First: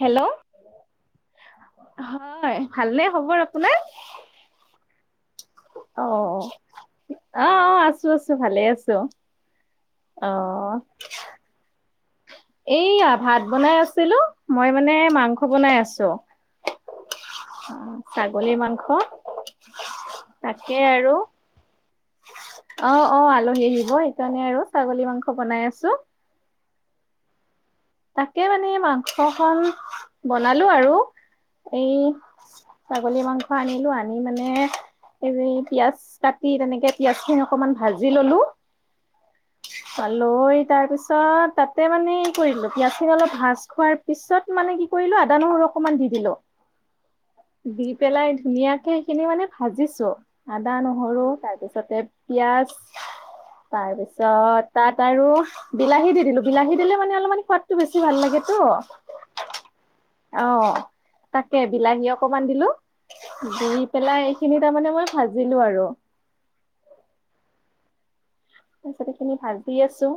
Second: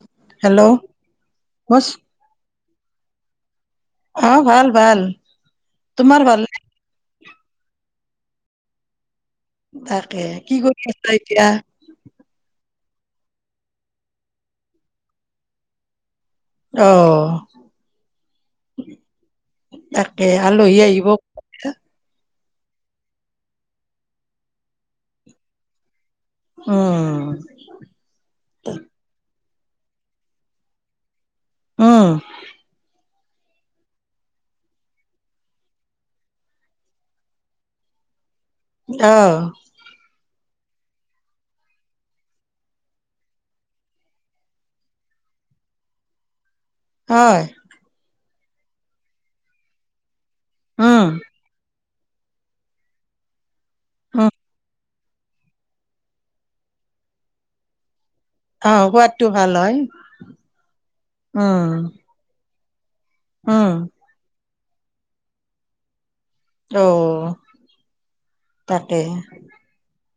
Hello বছ হয় ভালনে খবৰ আপোনাৰ? অ ভাল ভাল অ তোমাৰ ভাল নে? অ অ অ আছো আছো ভালে আছো। তাকে কি অ', কৰি আছা এতিয়া? এইয়া ভাত বনাই আছিলো মই মানে মাংস বনাই আছোঁ। অ ছাগলীৰ মাংস তাকে আলহী আহিব। অ অ আলহী আহিব সেইকাৰণে আৰু ছাগলী মাংস বনাই আছোঁ। উম তাকে মানে মাংস খন বনালো আৰু এই উম ছাগলী মাংস আনিলো আনি মানে এ পিয়াজ কাটি তেনেকে পিয়াজ খিনি অকনমান ভাজি ললোঁ অ তাৰপিছত তাতে মানে ই কৰিলোঁ পিয়াজখিনি অলপ ভাজ খোৱাৰ পিছত মানে কি কৰিলো আদা নহৰু অকমান দি দিলোঁ। হয় দি পেলাই ধুনীয়াকে সেইখিনি মানে ভাজিছো আদা উম নহৰু তাৰপিছতে পিয়াজ উম তাৰপিছত তাত আৰু বিলাহী দি দিলো বিলাহী দিলে মানে অলপমান সোৱাদ ভাল লাগ তো আহ সোৱাদটো ভাল হয় অ তাকে উম বিলাহী অকমান দিলো। উম দি পেলাই এইখিনি তাৰমানে মই ভাজিলো আৰু অ তাৰ তাকে পিছত সেইখিনি ভাজি আছো।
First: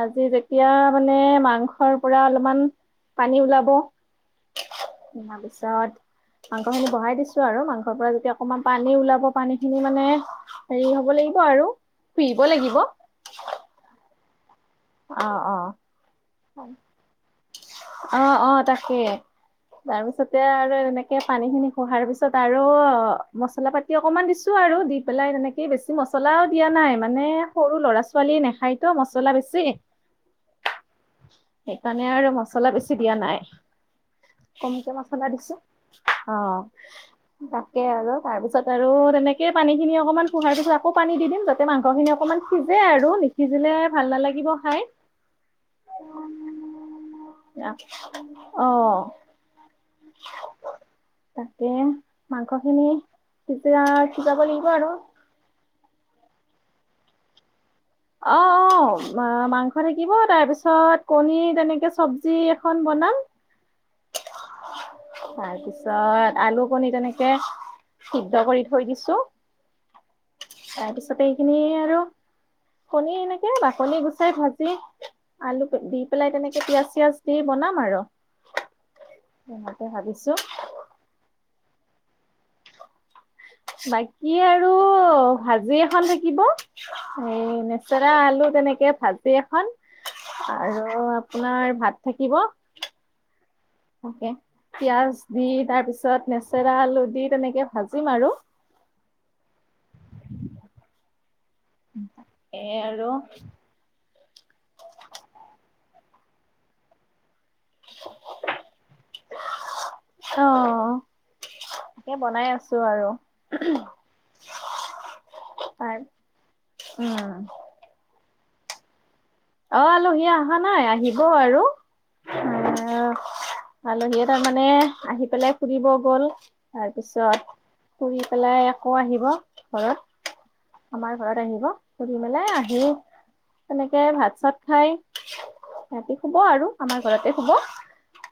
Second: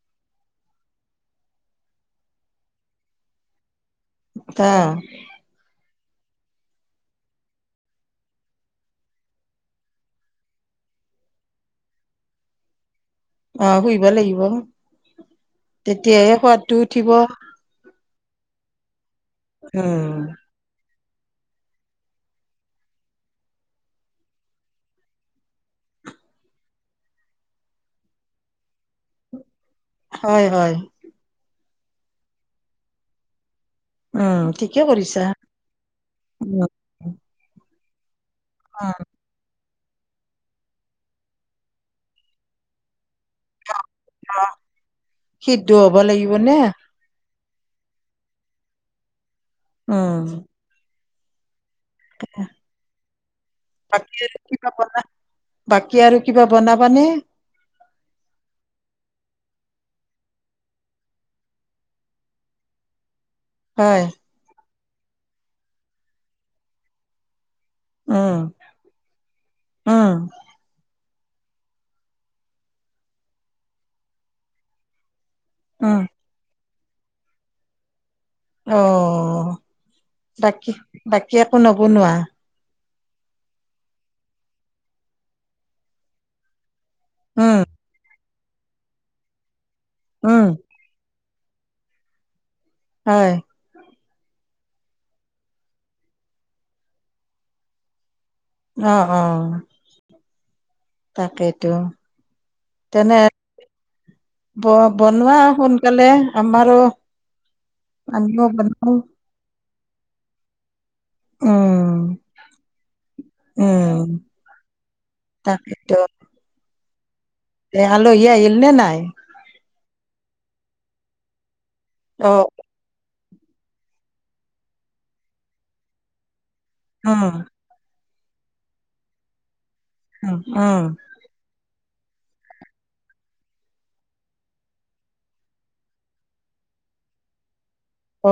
আজি যেতিয়া মানে মাংসৰ পৰা অলপমান পানী ওলাব। তা তাৰপিছত মাংস খিনি বহাই দিছো আৰু মাংসৰ পৰা যেতিয়া অকমান পানী ওলাব পানী খিনি মানে হেৰি হ'ব লব লাগিব আৰু পিব লাগিব অ শুইব অ অ অ হে সোৱাদটো উঠিব অ অ তাকেই, উম তাৰপিছতে আৰু এনেক- কে পানী খিনি খোহাৰ পিছত আৰু মছলা পাতি অকনমান দিছো আৰু দি পেলাই তেনেকে বেছি মছ- মছলাও দিয়া নাই মানে সৰু ল'ৰা ছোৱালীয়ে নাখায়তো মচলা বেছি হয় হয় সেইকাৰণে আৰু মছলা বেছি দিয়া নাই। উম ঠিকে কমকে কৰিছা মচলা দিছো অ উম কে আৰু তাৰ পিছত আৰু উম তেনেকে পানীখিনি অকণমান পোহাৰ পিছত আকৌ পানী দি দিম যাতে মাংসখিনি অকণমান সিজে আৰু নিসিজিলে ভাল অ নালাগিব খাই সিদ্ধ হব লাগিব নে অ অ উ তাকে মাংস খিনি তেতিয়া বাকী আৰু সিজাব লাগিব কিবা আৰু। বনা বাকী আৰু কিবা বনাবানে অ অ মাংস থাকিব তাৰ পিছত কণী তেনেকে চবজি এখন ব বনাম হয় তাৰপিছত আলু কণীৰ তেনেকে উম সিদ্ধ কৰি থৈ দিছো উম তাৰপিছতে এইখিনি আৰু কণী এনেকে বাকলি গুচাই ভাজি আলু উম দি পেলাই তেনেকে পিয়াজ পিঁয়াজ দি বনাম আৰু অ তেনেকে ভাবিছো বাকী বাকী একো নবনোৱা বাকী আৰু ভাজি এখন থাকিব এই উম লেচৰা আলু তেনেকে ভাজি এখন উম আৰু আপোনাৰ ভাত থাকিব হয় তে পিয়াজ দি তাৰ পিছত লেচেৰা আলু দি তেনেকে ভাজিম আৰু অ অ তাকেই এ আৰু ব বনোৱা সোনকালে আমাৰো [unintelligible] অ উম তাকে বনাই আছো আৰু তাকে টো তাৰ উম এ আলহী আহিল নে নাই অ আলহী অহা নাই আহিব আৰু অ এ আলহীয়ে তাৰমানে আহি পেলাই ফুৰিব গল উম তাৰপিছত ফুৰি পেলাই আকৌ আহিব ঘৰত উম উম আমাৰ ঘৰত আহিব ফুৰি মেলাই আহি তেনেকে ভাত ছাত খাই সিহঁতি শুব আৰু আমাৰ ঘৰতে শুব অ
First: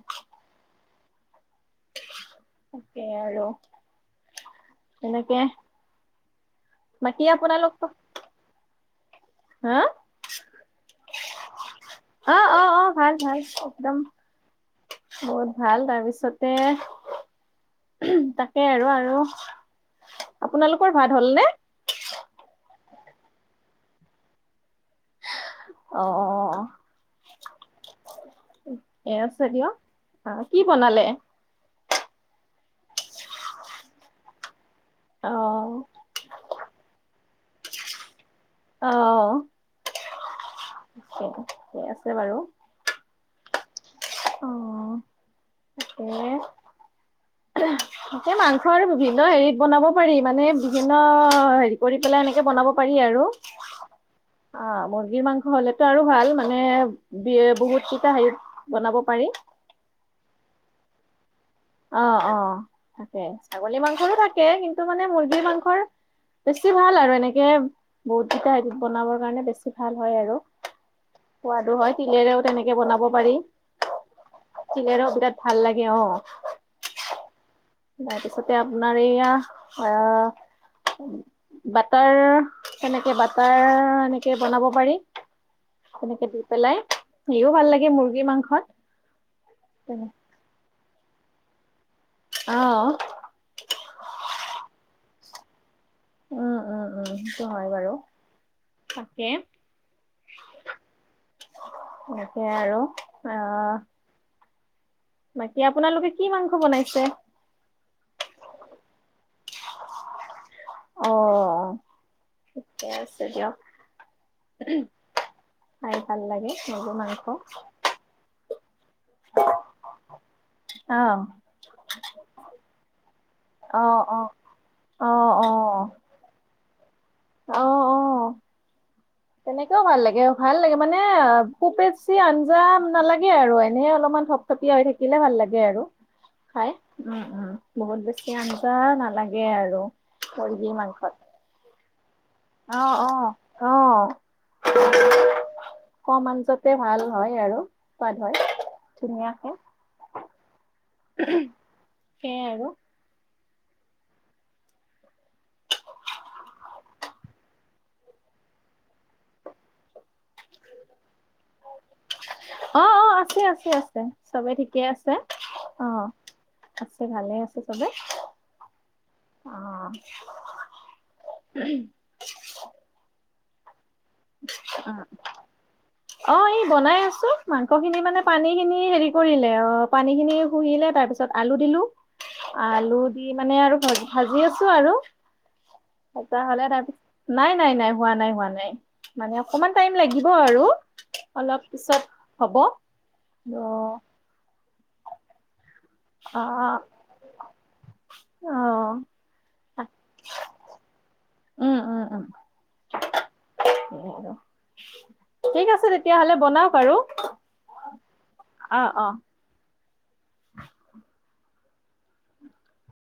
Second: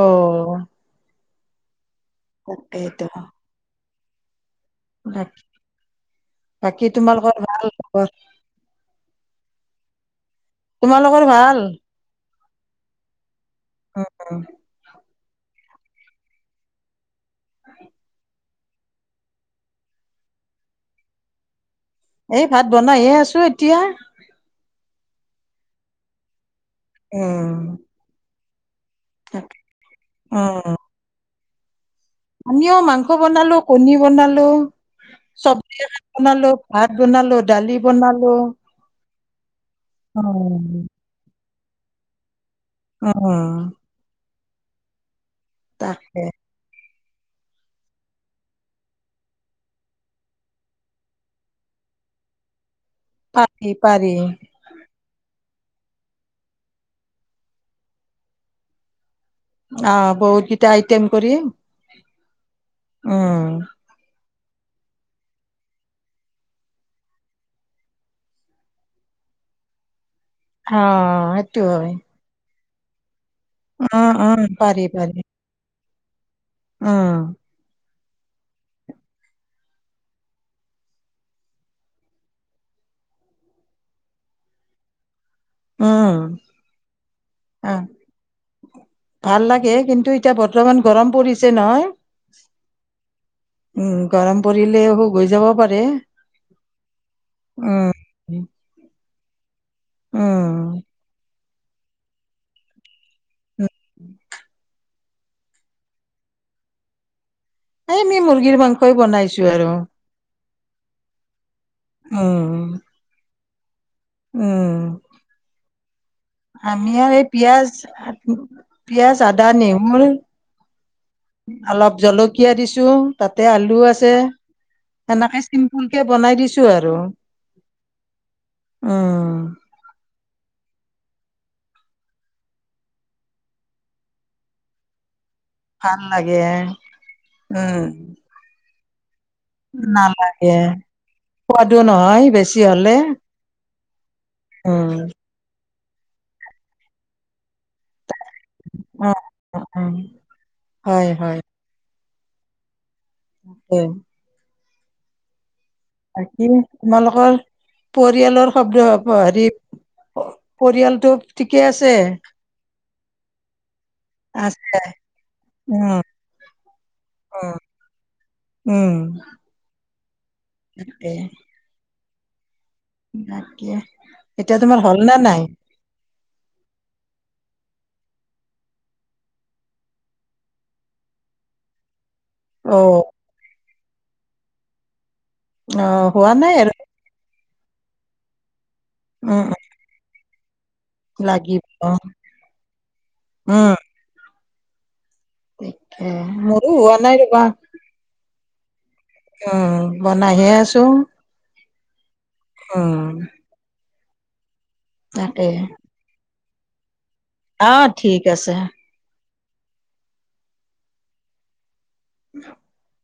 তাকে ত তেনেকে বাকী তোমালোকৰ ভাল আপোনালোকটো। খবৰ হা তোমালোকৰ ভাল অ অ অ ভাল ভাল একদম উম বহুত ভাল তাৰপিছতে তাক সেই আৰু আৰু আপোনালোকৰ ভাত হ'ল নে বনাই হে আছো এতিয়া। অ অ অ উম এ আছে দিয়ক আহ কি উম বনালে। আমিও মাংস বনালো কণী বনালো। অ চব্জি এখন বনালো ভাত বনালো দালি বনালো। অহ অ সি আছে বাৰু অ অ তাকে এহ এতিয়া মাংস আৰু বিভিন্ন হেৰিত বনাব পাৰি মানে বিভিন্ন হেৰি কৰি পেলাই এনেকে বনাব পাৰি আৰু পাৰি পাৰি অ মুৰ্গী মাংস। হ'লেটো আৰু ভাল মানে বি বহুত কেইটা হেৰিত বনাব পাৰি। অ বহুত কেটা আইটিয়েম কৰি অ অ থাকে উম, ছাগলী মাংসৰো থাকে কিন্তু মানে মুৰ্গী মাংসৰ বেছি ভাল আৰু এনেকে বহুতকেইটা হেৰিত বনাবৰ কাৰণে বেছি ভাল। হয় আৰু অ সোৱাদো হয় তিলেৰেও তেনেকে বনাব পাৰি উম উম তিলৰো বিৰাট ভাল লাগে অ। অ তাৰপিছতে আপোনাৰ এইয়া অহ বাটাৰ কেনেকে বাটাৰ এনেকে বনাব পাৰি। উম তেনেকে দি পেলাই সেও অ ভাল লাগে মুৰ্গীৰ মাংসত। ভাল লাগে কিন্তু এতিয়া বৰ্তমান গৰম পৰিছে নহয় আহ উ গৰম পৰিলে ও বৈ যাব পাৰে। উম উম উম সেইটো হয় উম বাৰু তাকে। উম তাকে আৰু আহ [unintelligible] বাকী আপোনালোকে কি মাংস বনাইছে এ এনেই মুৰ্গীৰ মাংসই বনাইছো আৰু অ উম ঠিকে আছে দিয়ক উম খাই ভাল লাগে আমি মুৰ্গী আৰু এই মাংস পিয়াজ পিয়াজ আদা নেমু আহ অলপ জলকীয়া দিছো তাতে আলু অ আছে। অ অ সেনেকে অ চিম্পুল কে বনাই দিছো আৰু অ অ উম। তেনেকেও ভাল লাগে ভাল লাগে। মানে অ পুপেচি আঞ্জা নালাগে আৰু এনে অলপমান থপথপিয়া হৈ থাকিলে ভাল লাগে। আৰু ভাল লাগে খাই উম উম বহুত বেছি আঞ্জা নালাগে। আৰু নালাগে মুৰ্গীৰ মাংসত সোৱাদো নহয়। বেছি হ'লে অ', অ'। অ', উম। কম আঞ্জাতে ভাল হয় আৰু সোৱাদ হয় অ'। ধুনীয়াকে। হয়, উমহ হয় সেয়াই আৰু। তাকে বাকী তোমালোকৰ পৰিয়ালৰ শব্দ হেৰি প পৰিয়ালটো ঠিকে আছে অ অ আছে আছে আছে চবে ঠিকে আছে অ। উম, আছে ভালে উম। আছে চবে। উম। অ', তাকে তাকে। এতিয়া তোমাৰ হ'ল নে নাই অ অ ই বনাই আছো মাংস খিনি মানে পানী খিনি হেৰি কৰিলে অ পানী খিনি শুহিলে তাৰ পিছত আলু দিলো। অ আলু দি মানে আৰু ভ ভাজি আছোঁ আৰু অ হোৱা ভজা নাই হ'লে আৰু তাৰপিছত নাই নাই নাই হোৱা নাই হোৱা নাই মানে উম অকমান টাইম লাগিব আৰু উম লাগিব অলপ পিছত হ'ব। সেইটোৱে মোৰো হোৱা নাই ৰবা। অ। উম বনাইহে আছোঁ। উম উম উম। উম। ঠিক আছে তেতিয়াহলে বনাওক আৰু অহ ঠিক আছে। অ অ [inaudible]